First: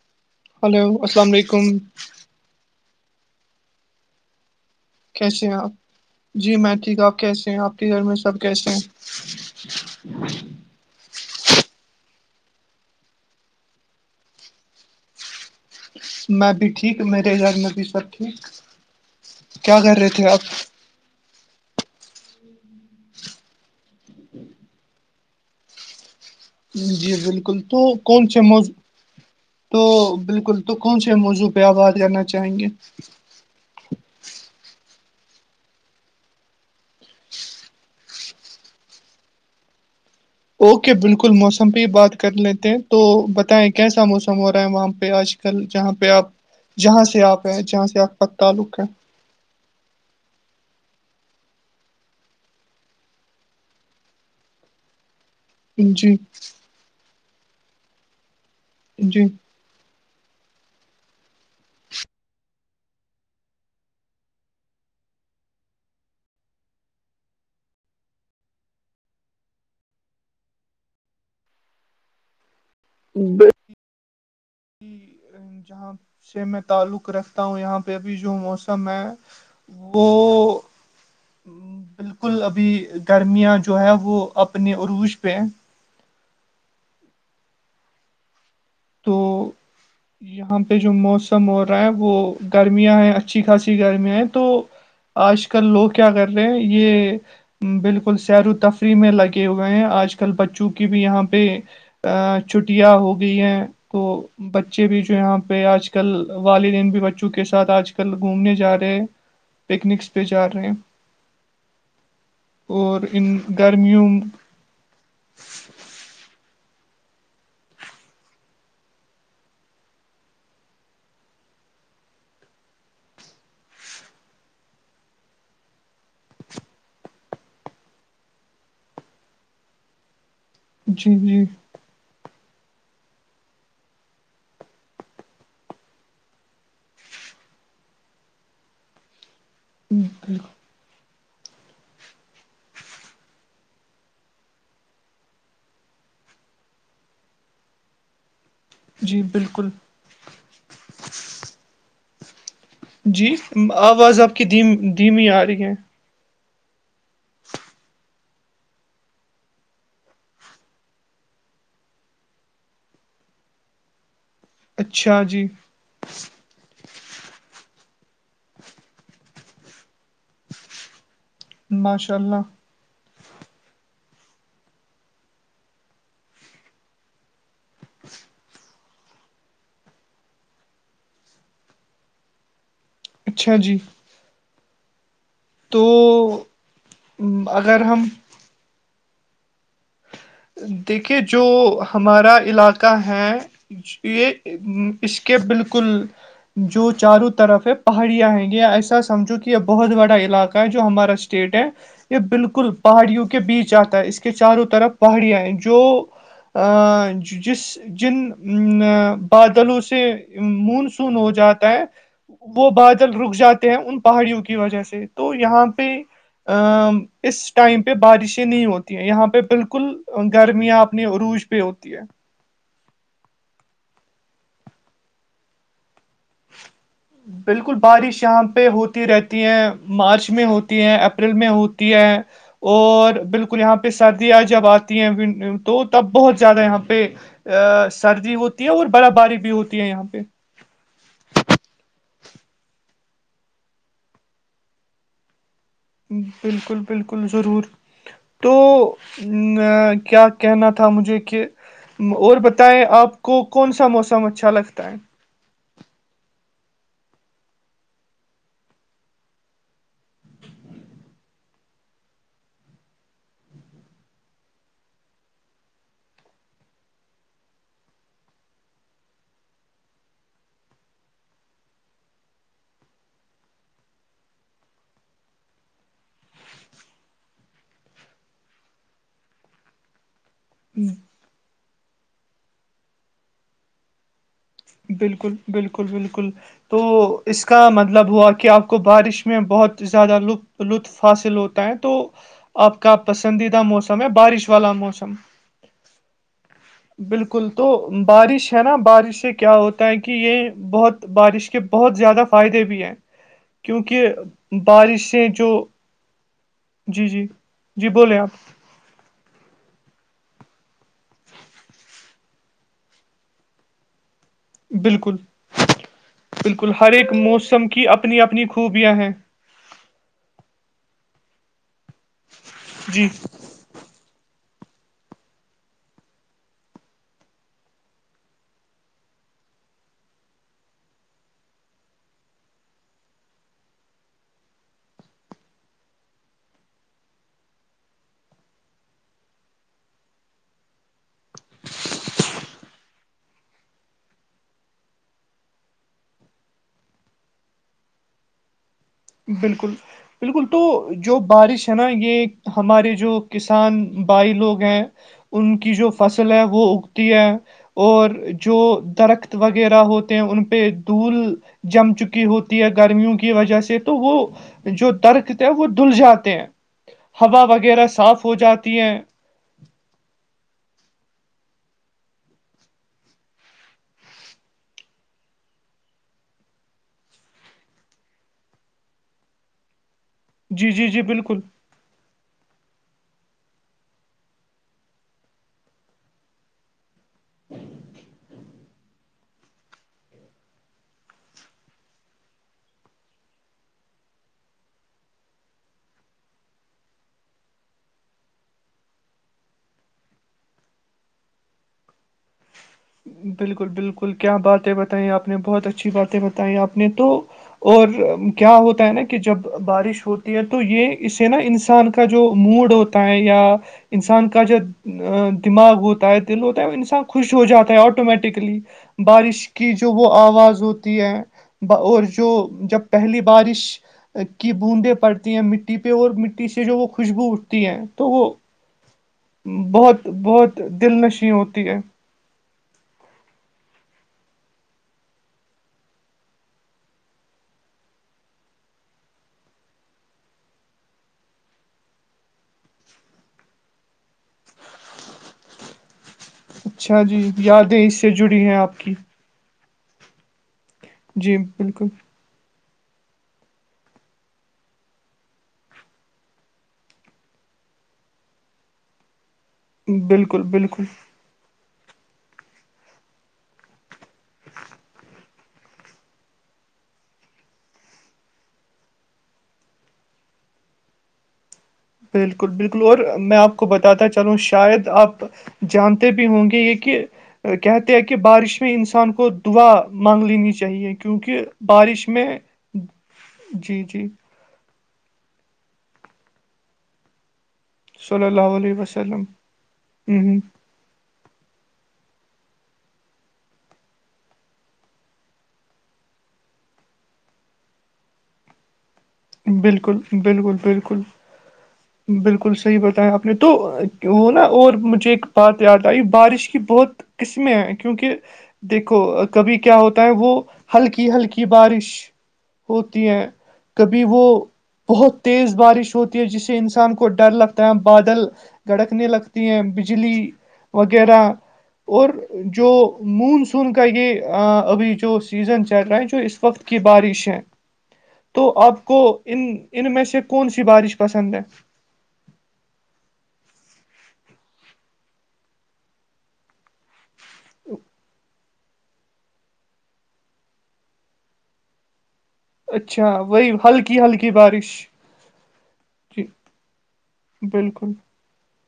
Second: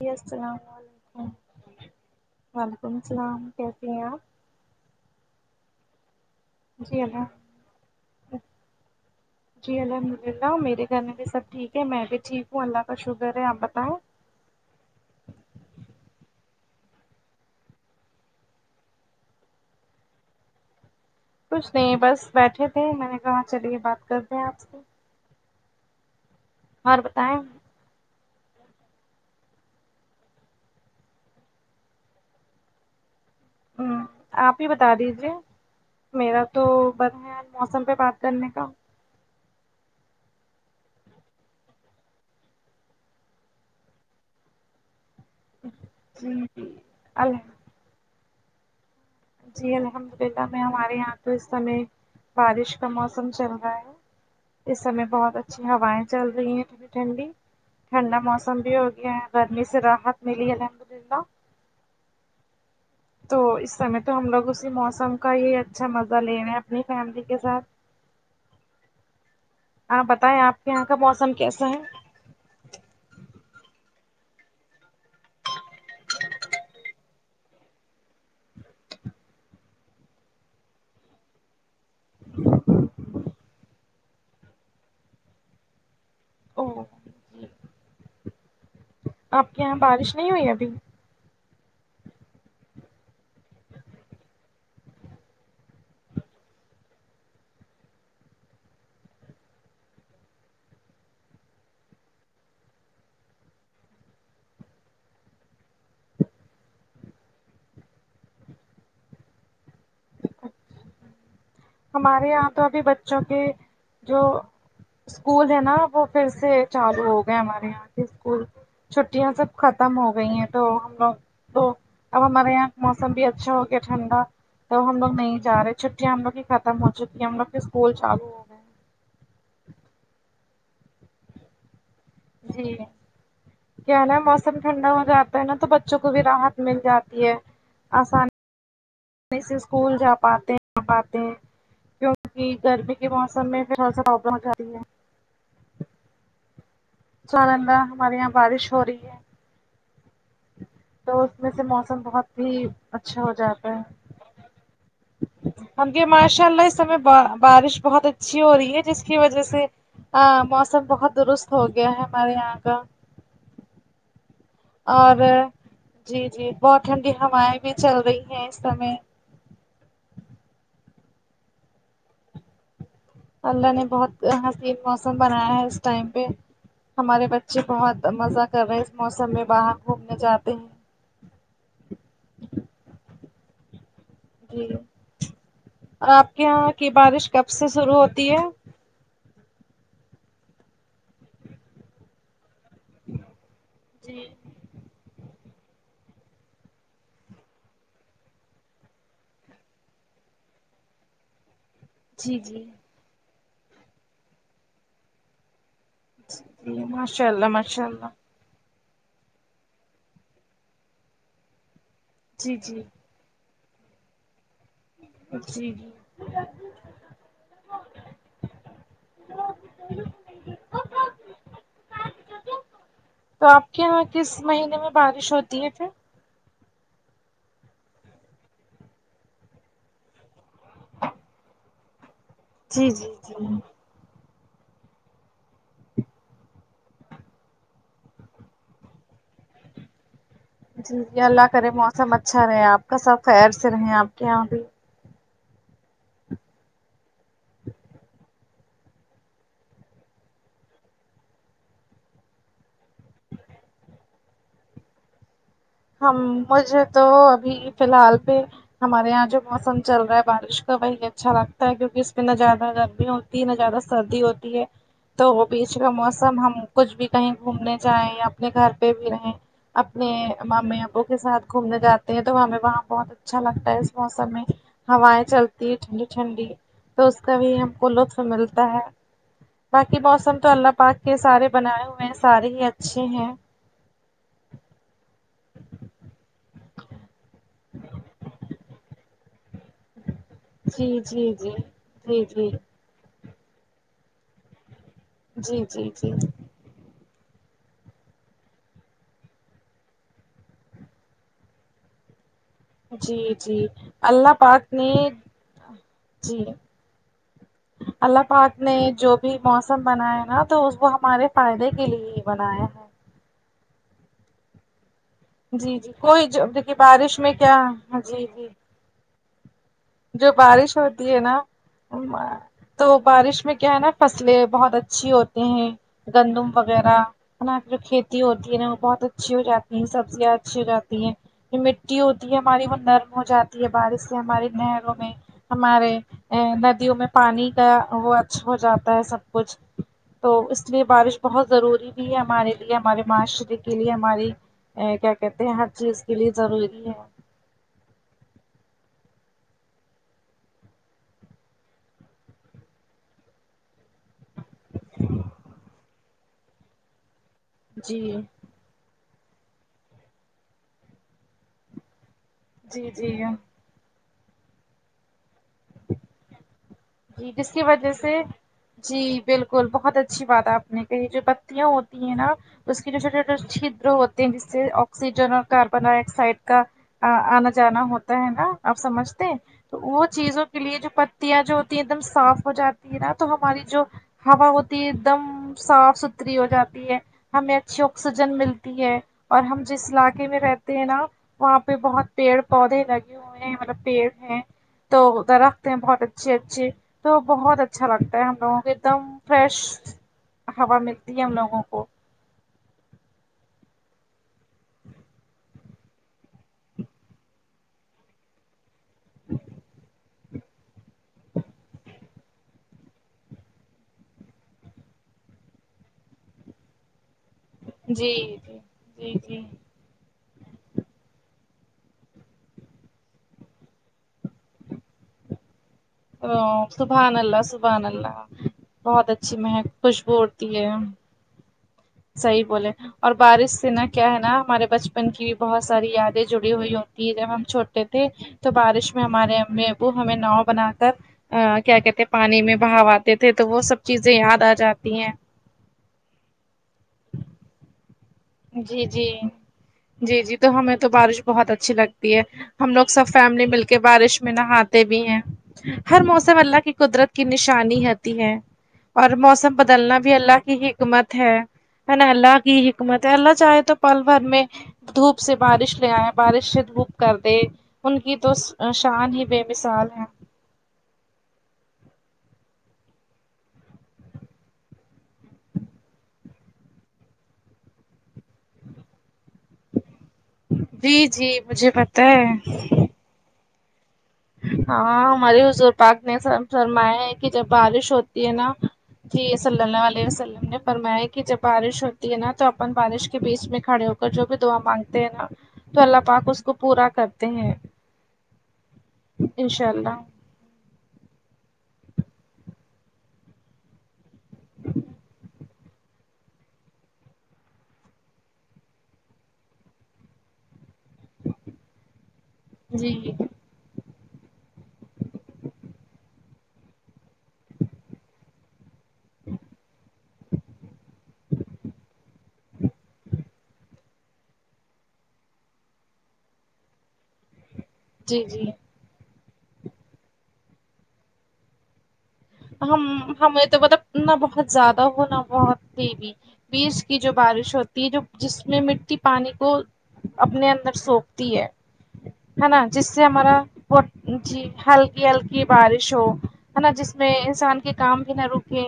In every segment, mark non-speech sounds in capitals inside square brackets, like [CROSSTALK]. جی السلام ہلو السلام علیکم وعلیکم السلام کیسیے ہیں آپ کیسے ہیں آپ جی میں ٹھیک آپ کیسے ہیں آپ کے گھر میں سب کیسے ہیں جی الحمد للہ میرے گھر میں بھی سب ٹھیک ہے میں بھی ٹھیک ہوں اللہ کا شکر ہے آپ بتائیں میں بھی ٹھیک میرے گھر میں بھی سب ٹھیک کیا کر رہے تھے آپ کچھ نہیں بس بیٹھے تھے میں نے کہا چلیے بات کر رہے ہیں آپ سے اور جی بتائیں بالکل تو کون سے موض تو بالکل تو کون سے موضوع پہ آواد کرنا چاہیں گے ہوں آپ ہی بتا دیجیے میرا تو بند ہے موسم پہ بات کرنے کا اوکے بالکل موسم پہ ہی بات کر لیتے ہیں تو بتائیں کیسا موسم ہو رہا ہے وہاں پہ آج کل جہاں پہ آپ جی جی جہاں سے ال آپ ہیں جہاں سے آپ کا تعلق ہے جی الحمد للہ میں ہمارے یہاں تو اس سمے بارش کا موسم چل رہا ہے اس سمے بہت اچھا اچ ہوائیں جی چل رہی ہیں ٹھنڈی ٹھنڈی ٹھنڈا موسم بھی ہو گیا جی ہے گرمی سے راحت ملید [UNINTELLIGIBLE] تو اس سمے تو ہم لوگ اسی موسم کا ہی اچھا مزہ لے رہے ہیں اپنی فیملی کے ساتھ آپ بتائیں آپ کے یہاں کا موسم کیسا ہے جہاں سے میں تعلق رکھتا ہوں یہاں پہبھی جو موسم ہے وہ [UNINTELLIGIBLE] بالکل ابھی گرمیاں جو ہے وہ اپنے عروج پہ او تو آپ کے یہاں بارش نہیں ہوئی یہاں ابھی پہ جو موسم م ہو رہا ہے وہ گرمیاں ہیں اچھی خاصی گرمیاں ہیں تو آج کل لوگ کیا کر رہے ہیں یہ بالکل سیر و تفریح میں لگے ہوئے ہیں آج کل بچوں کی بھی یہاں پہ ا چھٹیاں ہو گئی ہیں تو بچے بھی جو یہاں پہ آج کل والدین بھی بچوں کے ساتھ آج کل کل گھومنے جا رہے ہیں پکنکس پہ جا رہے ہمارے یہاں تو ابھی اور بچوں ان کے گرمیوں جو اسکول ہے نا وہ پھر سے چالو ہو گئے ہمارے یہاں کے اسکول چھٹیاں سب ختم ہو گئی ہیں تو ہم لوگ تو اب ہمارے یہاں موسم بھی اچھا ہو گیا ٹھنڈا توب ہم لوگ نہیں جا رہے چھٹٹیں ہم لوگ کی ختم ہو چکی ہے ہم لوگ کے اسکول چالو ہو گئے جی جی جی کیا نا موسم ٹھنڈا ہو جاتا ہے نا تو بچوں کو بھی راحت مل جاتی ہے آسانی آسانی سے اسکول جا بالکل پاتے ہیں پاتے ہیں کیونکہ گرمی کے موسم میں پھر سا رابر ہو جاتی ہے سالندہ ہمارے یہاں بارش ہو رہی ہے جی بالکل تو اس میں سے موسم بہت ہی اچھا جی ہو جاتا ہے آواز آپ کی دم دھیم ہی آ رہی ہے ہم ماشاء اللہ اس سمے بارش بہت اچھی ہو رہی ہے جس کی وجہ سے ہاں موسم بہت درست ہو گیا ہے ہمارے یہاں کا اور اچھا جی جی جی بہت ٹھنڈی ہوائیں بھی چل رہی ہیں اس سمے ماشاء اللہ اللہ نے بہت حسین موسم بنایا ہے اس ٹائم پہ ہمارے بچے بہت مزہ کر رہے ہیں اس موسم میں باہر گھومنے جاتے ہیں اچھا جی جی تو اور آپ کے یہاں کی بارش کب سے اگر شروع ہم ہوتی ہے دیکھیے جو ہمارا علاقہ ہے جی یہ اس کے بالکل جو چاروں طرف ہے پہاڑیاں ہیں گ ایسا سمجھو کہ یہ بہت بڑا علاقہ ہے جو ہمارا اسٹیٹ ہے یہ جی جی بالکل پہاڑیوں کے بیچ آتا ہے اس کے چاروں طرف پہاڑیاں ہیں جو جی ا ماشاء اللہ جس ماشاء اللہ جن ا بادلوں سے مونسون ہو جاتا ہے جی وہ جی بادل رک جاتے ہیں ان پہاڑیوں کی وجہ سے تو یہاں جی جی پہ ا اس ٹائم پہ بارشیں نہیں ہوتی ہیں یہاں پہ بالکل ل گرمیاں اپنی عروج پہ ہوتی ہے تو آپ کے یہاں کس مہینے میں بارش ہوتی ہے پھر [UNINTELLIGIBLE] بالکل بارش یہاں پہ ہوتی رہتی ہے مارچ میں ہوتی ہے اپریل میں ہوتی ہے جی جی اور جی بالکل یہاں پہ سردیاں جب آتی ہیں تو تب بہت زیادہ یہاں پہ ا سردی ہوتی ہے اور برا بارش بھی ہوتی ہے یہاں پہ جی جی اللہ کرے موسم اچھا رہے آپ کا سب خیر سے رہے آپ کے یہاں بھی بالکل بالکل ضرور تو ا کیا کہنا تھا مجھے کہ اور بتائیں آپ کو کون سا موسم اچھا لگتا ہے ہم مجھے تو ابھی فی الحال پ ہمارے یہاں جو موسم چل رہا ہے بارش کا وہی اچھا لگتا ہے کیوںک اس میںہ نہ زیادہ گرمی ہو ا ن زیادہ سردی ہوتی ہے تو بیچ کا موسم ہم کچھ بھی کہیں گھومنے جائیں یا اپنے گھر پہ بھی رہیں اپنے امی ابو کے ساتھ گھومنے جاتے ہیں تو ہمیں وہاں بہت اچھا لگتا ہے اس موسم میں ہوائیں چلتی ہے ٹھنڈی ٹھنڈی تو اس کا بھی ہم کو لطف ملتا ہے باقی موسم تو اللہ پاک کے سارے بنائے ہوئے ہیں سارے ہی اچھے ہیں بالکل بالکل بالکل تو اس کا مطلب ہوا کہ آپ کو بارش میں بہت زیادہ لط جی لطف جی حاصل جی ہوتا ہے تو جی جی آپ کا پسندیدہ موسم ہے بارش والا موسم جی جی جی بالکل تو بارش ہے نا بارش سے کیا ہوتا ہے کہ یہ بہت بارش کے بہت زیادہ فائدے بھی بھی ہیں جی جی کیونکہ اللہ پاک نے بارش سے جو جی جی جی جی بولے اللہ آپ پاک نے جو بھی موسم بنایا نا تو اس ہمارے فائدے کے لیے ہی بنایا ہے بالکل جی جی کوئی بالکل دیکھیے ہر ایک بارش میں کیا موسم کی اپنی جی اپنی جی خوبیاں ہیں جو بارش ہوتی ہے نا تو جی بارش میں کیا ہے نا فصلیں بہت اچھی ہوتی ہیں گندم وغیرہ کی جو کھیتی ہوتی ہے نا وہ بہت اچھی ہو جاتی ہے سب اچھی جاتی ہیں یہ مٹی ہوتی ہے ہماری وہ نرم ہو جاتی ہے بارش سے ہماری نہروں میں ہمارے ا ندیوں میں پانی کا وہ اچھا ہو جاتا ہے سب کچھ تو اس لیے بارش بہت ضروری بھی ہے ہمارے لیے ہمارے معاشرے کے لیے ہماری کیا کہتے ہیں ہر چیز کے لیے ضروری ہے بالکل بالکل تو جو بارش ہے نا یہ ہمارے جو کسان بھائی لوگ ہیں ان کی جو فصل ہے وہ اگتی ہے جی اور جو درخت وغیرہ ہوتے ہیں ان پہ دھول جم چکی ہوتی ہے جی گرمیوں جی کی وجہ سے تو وہ جو درک ہے وہ دھل جاتے ہیں جی ہوا جس وغیرہ صاف ہو جاتی ہے ول بہت اچھی بات ہے اپنے کہ یہ جو بتیاں ہوتی ہیں نا اس کے جو چھوٹے چھوے چدر ہوتے ہیں جس سے آکسیجن اور کاربن ڈائی آکسائڈ کا آنا جانا ہوتا ہے نا آپ سمجھتے تو وہ چیزوں کے جی لیے جی جو جی بالکل پتیاں جو ایک دم صاف ہو جاتی ہے نا تو ہماری جو ہوا ہوتی ہے ایک دم صاف ستھری ہو جاتی ہے ہمیں اچھی آکسیجن ملتی ہے اور ہم جس علاقے میں رہتے ہیں نا وہاں پہ بہت پیڑ پودے لگے ہوئے ہیں مطلب پیڑ ہیں تو اد رکھتے ہیں بہت اچھے ا جی تو بہت اچھا لگتا ہے ہم لوگوں کو ایک دم فریش ہوا ملتی ہے ہم لوگوں کو بالکل بالکل کیا باتیں بتائییں آپ نے بہت اچھی باتیں بتائیں آپ نے تو اور کیا ہوتا ہے نا کہ جب بارش ہوتی ہے تو یہ اس سے نا انسان کا جو موڈ ہوتا ہے یا انسان کا جو دماغ ہوتا ہے دل ہوتا ہے وہ انسان خوش ہو جاتا ہے ٹ جی جی جی جی بارش کی جو وہ آواز ہوتی ہے اور جو جب پہلی بارش کی بوندیں پڑتی ہیں مٹی پہ اور مٹی سے جو وہ سبحان خوشبو اللہ اٹھتی ہے سبحان تو اللہ وہ بہت اچھی مہک بہت خوشبو ہوتی بہت ہے دل نشیں ہوتی ہے صحیح بولے اور بارش سے نا کیا ہے نا ہمارے بچپن کی بھی بہت ساری یادیں جڑی ہوئی ہوتی ہیں جب ہم چھوٹے تھے تو بارش میں ہمارے ا ابو ہمیں ناؤ بنات ا کیا کہتے ہیں پانی میں بہاو آتے تھے تو وہ سب چیزیں یاد آ جاتی ہیں اچھا جی یادیں اس سے جڑی ہیں آپ جی کی جی جی جی تو ہمیں تو بارش جی بہت اچھی بالکل لگتی ہے ہم لوگ سب فیملی مل کے بارش میں نہاتے بھی ہیں ہر موسم اللہ کی قدرت کی نشانی ہوتی ہے اور موسم بدلنا بھی بالکل اللہ کی بالکل حکمت ہے نا اللہ کی حکمت ہے اللہ چاہے تو پلور میں دھوپ سے بارش لے آئے بارش سے دھوپ کر دے ان کی تو شان ہی بے مثال ہے بالکل بالکل اور میں آپ کو بتاتا چلوں شاید آپ جانتے بھی ہوں گے یہ کہ کہتے ہیں کہ بارش میں انسان کو دعا مانگ لینی چاہیے جی جی کیونکہ مجھے پتہ بارش ہے میں جی جی ہاں ہمارے حضور پاک نےرم فرماائے کہ جب بارش ہوتی صلی ہے نا اللہ علیہ وسلم جی صلی اللہ علیہ ہ وسلم نے فرم ہے کہ جب بارش ہوتی ہے نا تو اپن بارش کے بیچ میں کھڑے ہو کر جو بھی دعا مانگتے ہیں نا تو اللہ پاک اس کو پورا کرتے ہیں بالکل بالکل بالکل ج بالکل صحیح بتیا آپ نے تو وہ نا اور مجھے ایک بات یاد آئی بارش کی بہت قسمیں کیونکہ دیکھو کبھی کیا ہوتا ہے وہ ہلکی ہلکی بارش جی ہوتی ہے کبھی وہ بہت تیز بارش ہوتی ہے جس سے انسان کو ڈر لگتا ہے بادل گڑکنے لگتی ہیں بجلی وغیرہ اور جو مونسون کا یہ ابھی جو سیزن چل رہا ہے جو اس وقت کی بارش ہیں جی جی تو آپ کو ان ان میں سے کون سی بارش پسند ہے ہم ہمیں تو پب نہ بہت زیادہ ہونا بہت ت بھی بیش کی جو بارش ہوتی ہے جو جس میں مٹی پانی کو اپنے اندر سوپتی ہے ہے نا جس سے اچھا ہمارا وہی ہلکی ہلکی جی بارش ہلکی ہلکی بارش ہو جی ہے نا جس اس میں انسان کے بالکل کام بھی نہ رکے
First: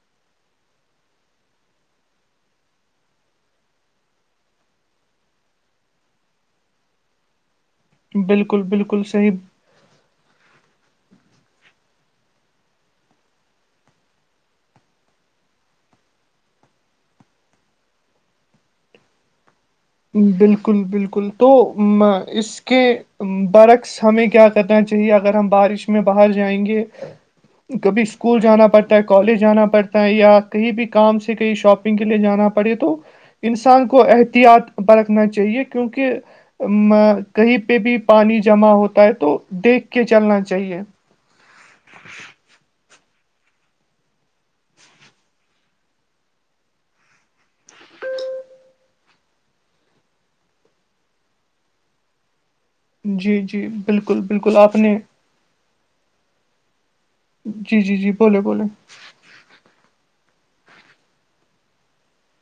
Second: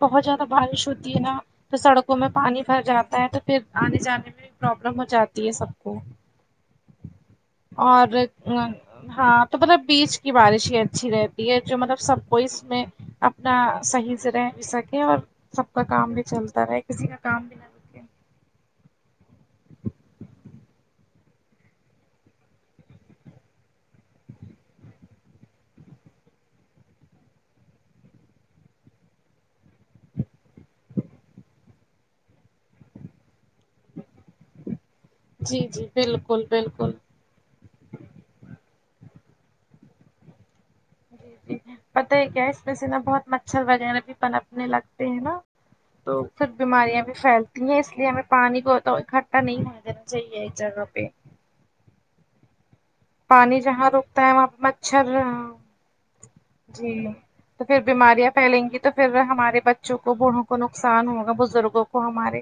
بہت زیادہ بارش ہوتی ہے نا تو سڑکوں میں پانی بھر جاتا ہے تو پھر آنے جانے میں پرابلم ہو جاتی ہے سب کو اور بالکل بالکل صحیح ہاں تو مطلب بیچ کی بارش ہی اچھی رہتی ہے جو مطلب سب وہس میں اپنا صحیح سے رہ بھی سکے اور سب کا کام بھی چلتا رہے کسی کا کام بھی نہ رکے بالکل بالکل تو میں اس اس کے برعکس ہمیں کیا کرنا چاہیے اگر ہم بارش میں باہر جائیں گے کبھی اسکول جانا پڑتا ہے کالج جانا پڑتا ہے یا کہیں بھی کام سے کہیں شاپ کے لیے جانا پڑے تو انسان کو احتیاط پررکھنا چاہیے جی جی کیونکہ بالکل بالکل کہیں پہ بھی پانی جمع ہوتا ہے تو دیکھ کے چلنا چاہیے جی پتہ ہے کیا ہے اس میں سے نا بہت مچھر وغیرہ بھی پنپنے لگتے ہیں نا تو پھر بیماریاں بھی پھیلتی تی اس لیے ہمیں پانی کو تو اکٹھا نہیں ہو دینا چاہیے اس جگہ پہ جی پانی جی جہاں بالکل روکتا ہے وہاں بالکل آپ نے مچھر جی تو پھر جی جی جی بیماریاں بولے پھیلیں بولے گی تو پھر ہمارے بچوں کو بوڑھوں کو نقصان ہوگا بزرگوں کو ہمارے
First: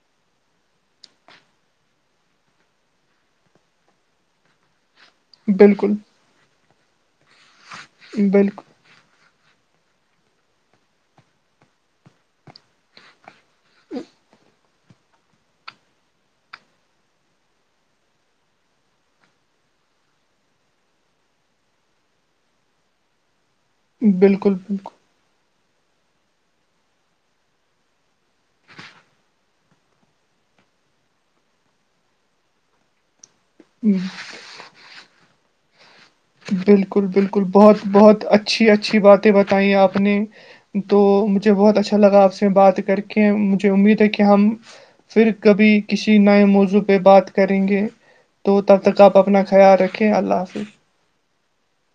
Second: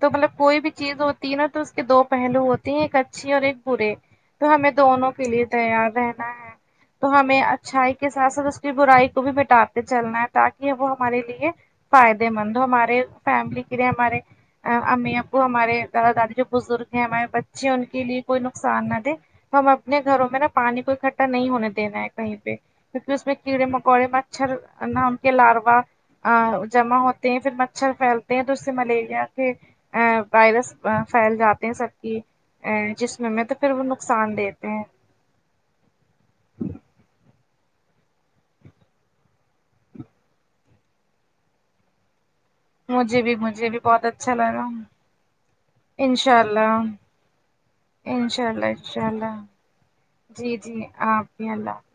تو مطلب کوئی بھی چیز ہوتی ہے نا تو اس کے دو پہلو ہوتے ہیں ایک اچھی اور ایک برے تو ہمیں دونوں کے لیے تیار بالکل رہنا ہے تو ہمیں اچھائی کے ساتھ ساتھ اس کی بالکل برائی کو بھی مٹاتا چلنا ہے تاکہ وہ ہمارے لیے فائدے مند ہو ہمارے فیملی کے لیے ہمارے امی ابو ہمارے دادا دادی جو بزرگ ہیں ہمارے بچے ہیں ان کے لیے کوئی نقصان نہ دے ہم اپنے گھروں میں نا پانی کو اکٹھا نہیں ہونے دینا ہے کہیں پہ کیونکہ اس میں کیڑے مک کے بالکل مچھر نا ان کے لاروا جمع ہوتے ہیں پھر مچھر پھیلتے ہیں تو اس سے ملیریا کے وائرس پھیل جاتے ہیں سب کی جسم میں تو ہی دتے ہیں بالکل بالکل بہت بہت اچھی اچھی باتیں بتائیں آپ نے تو مجھے بہت اچھا لگا آپ سے بات کر کے بھی مجھے بھی امید بہت ہے کہ اچھا ہم لگا پھر کبھی کسی انشاء نئے اللہ موضوع پہ بات کر کریں گے انشاء تو اللہ تب تک انشاء آپ اللہ اپنا خیال رکھیں اللہ جی حافظ جی اپ بھی اللہ حافظ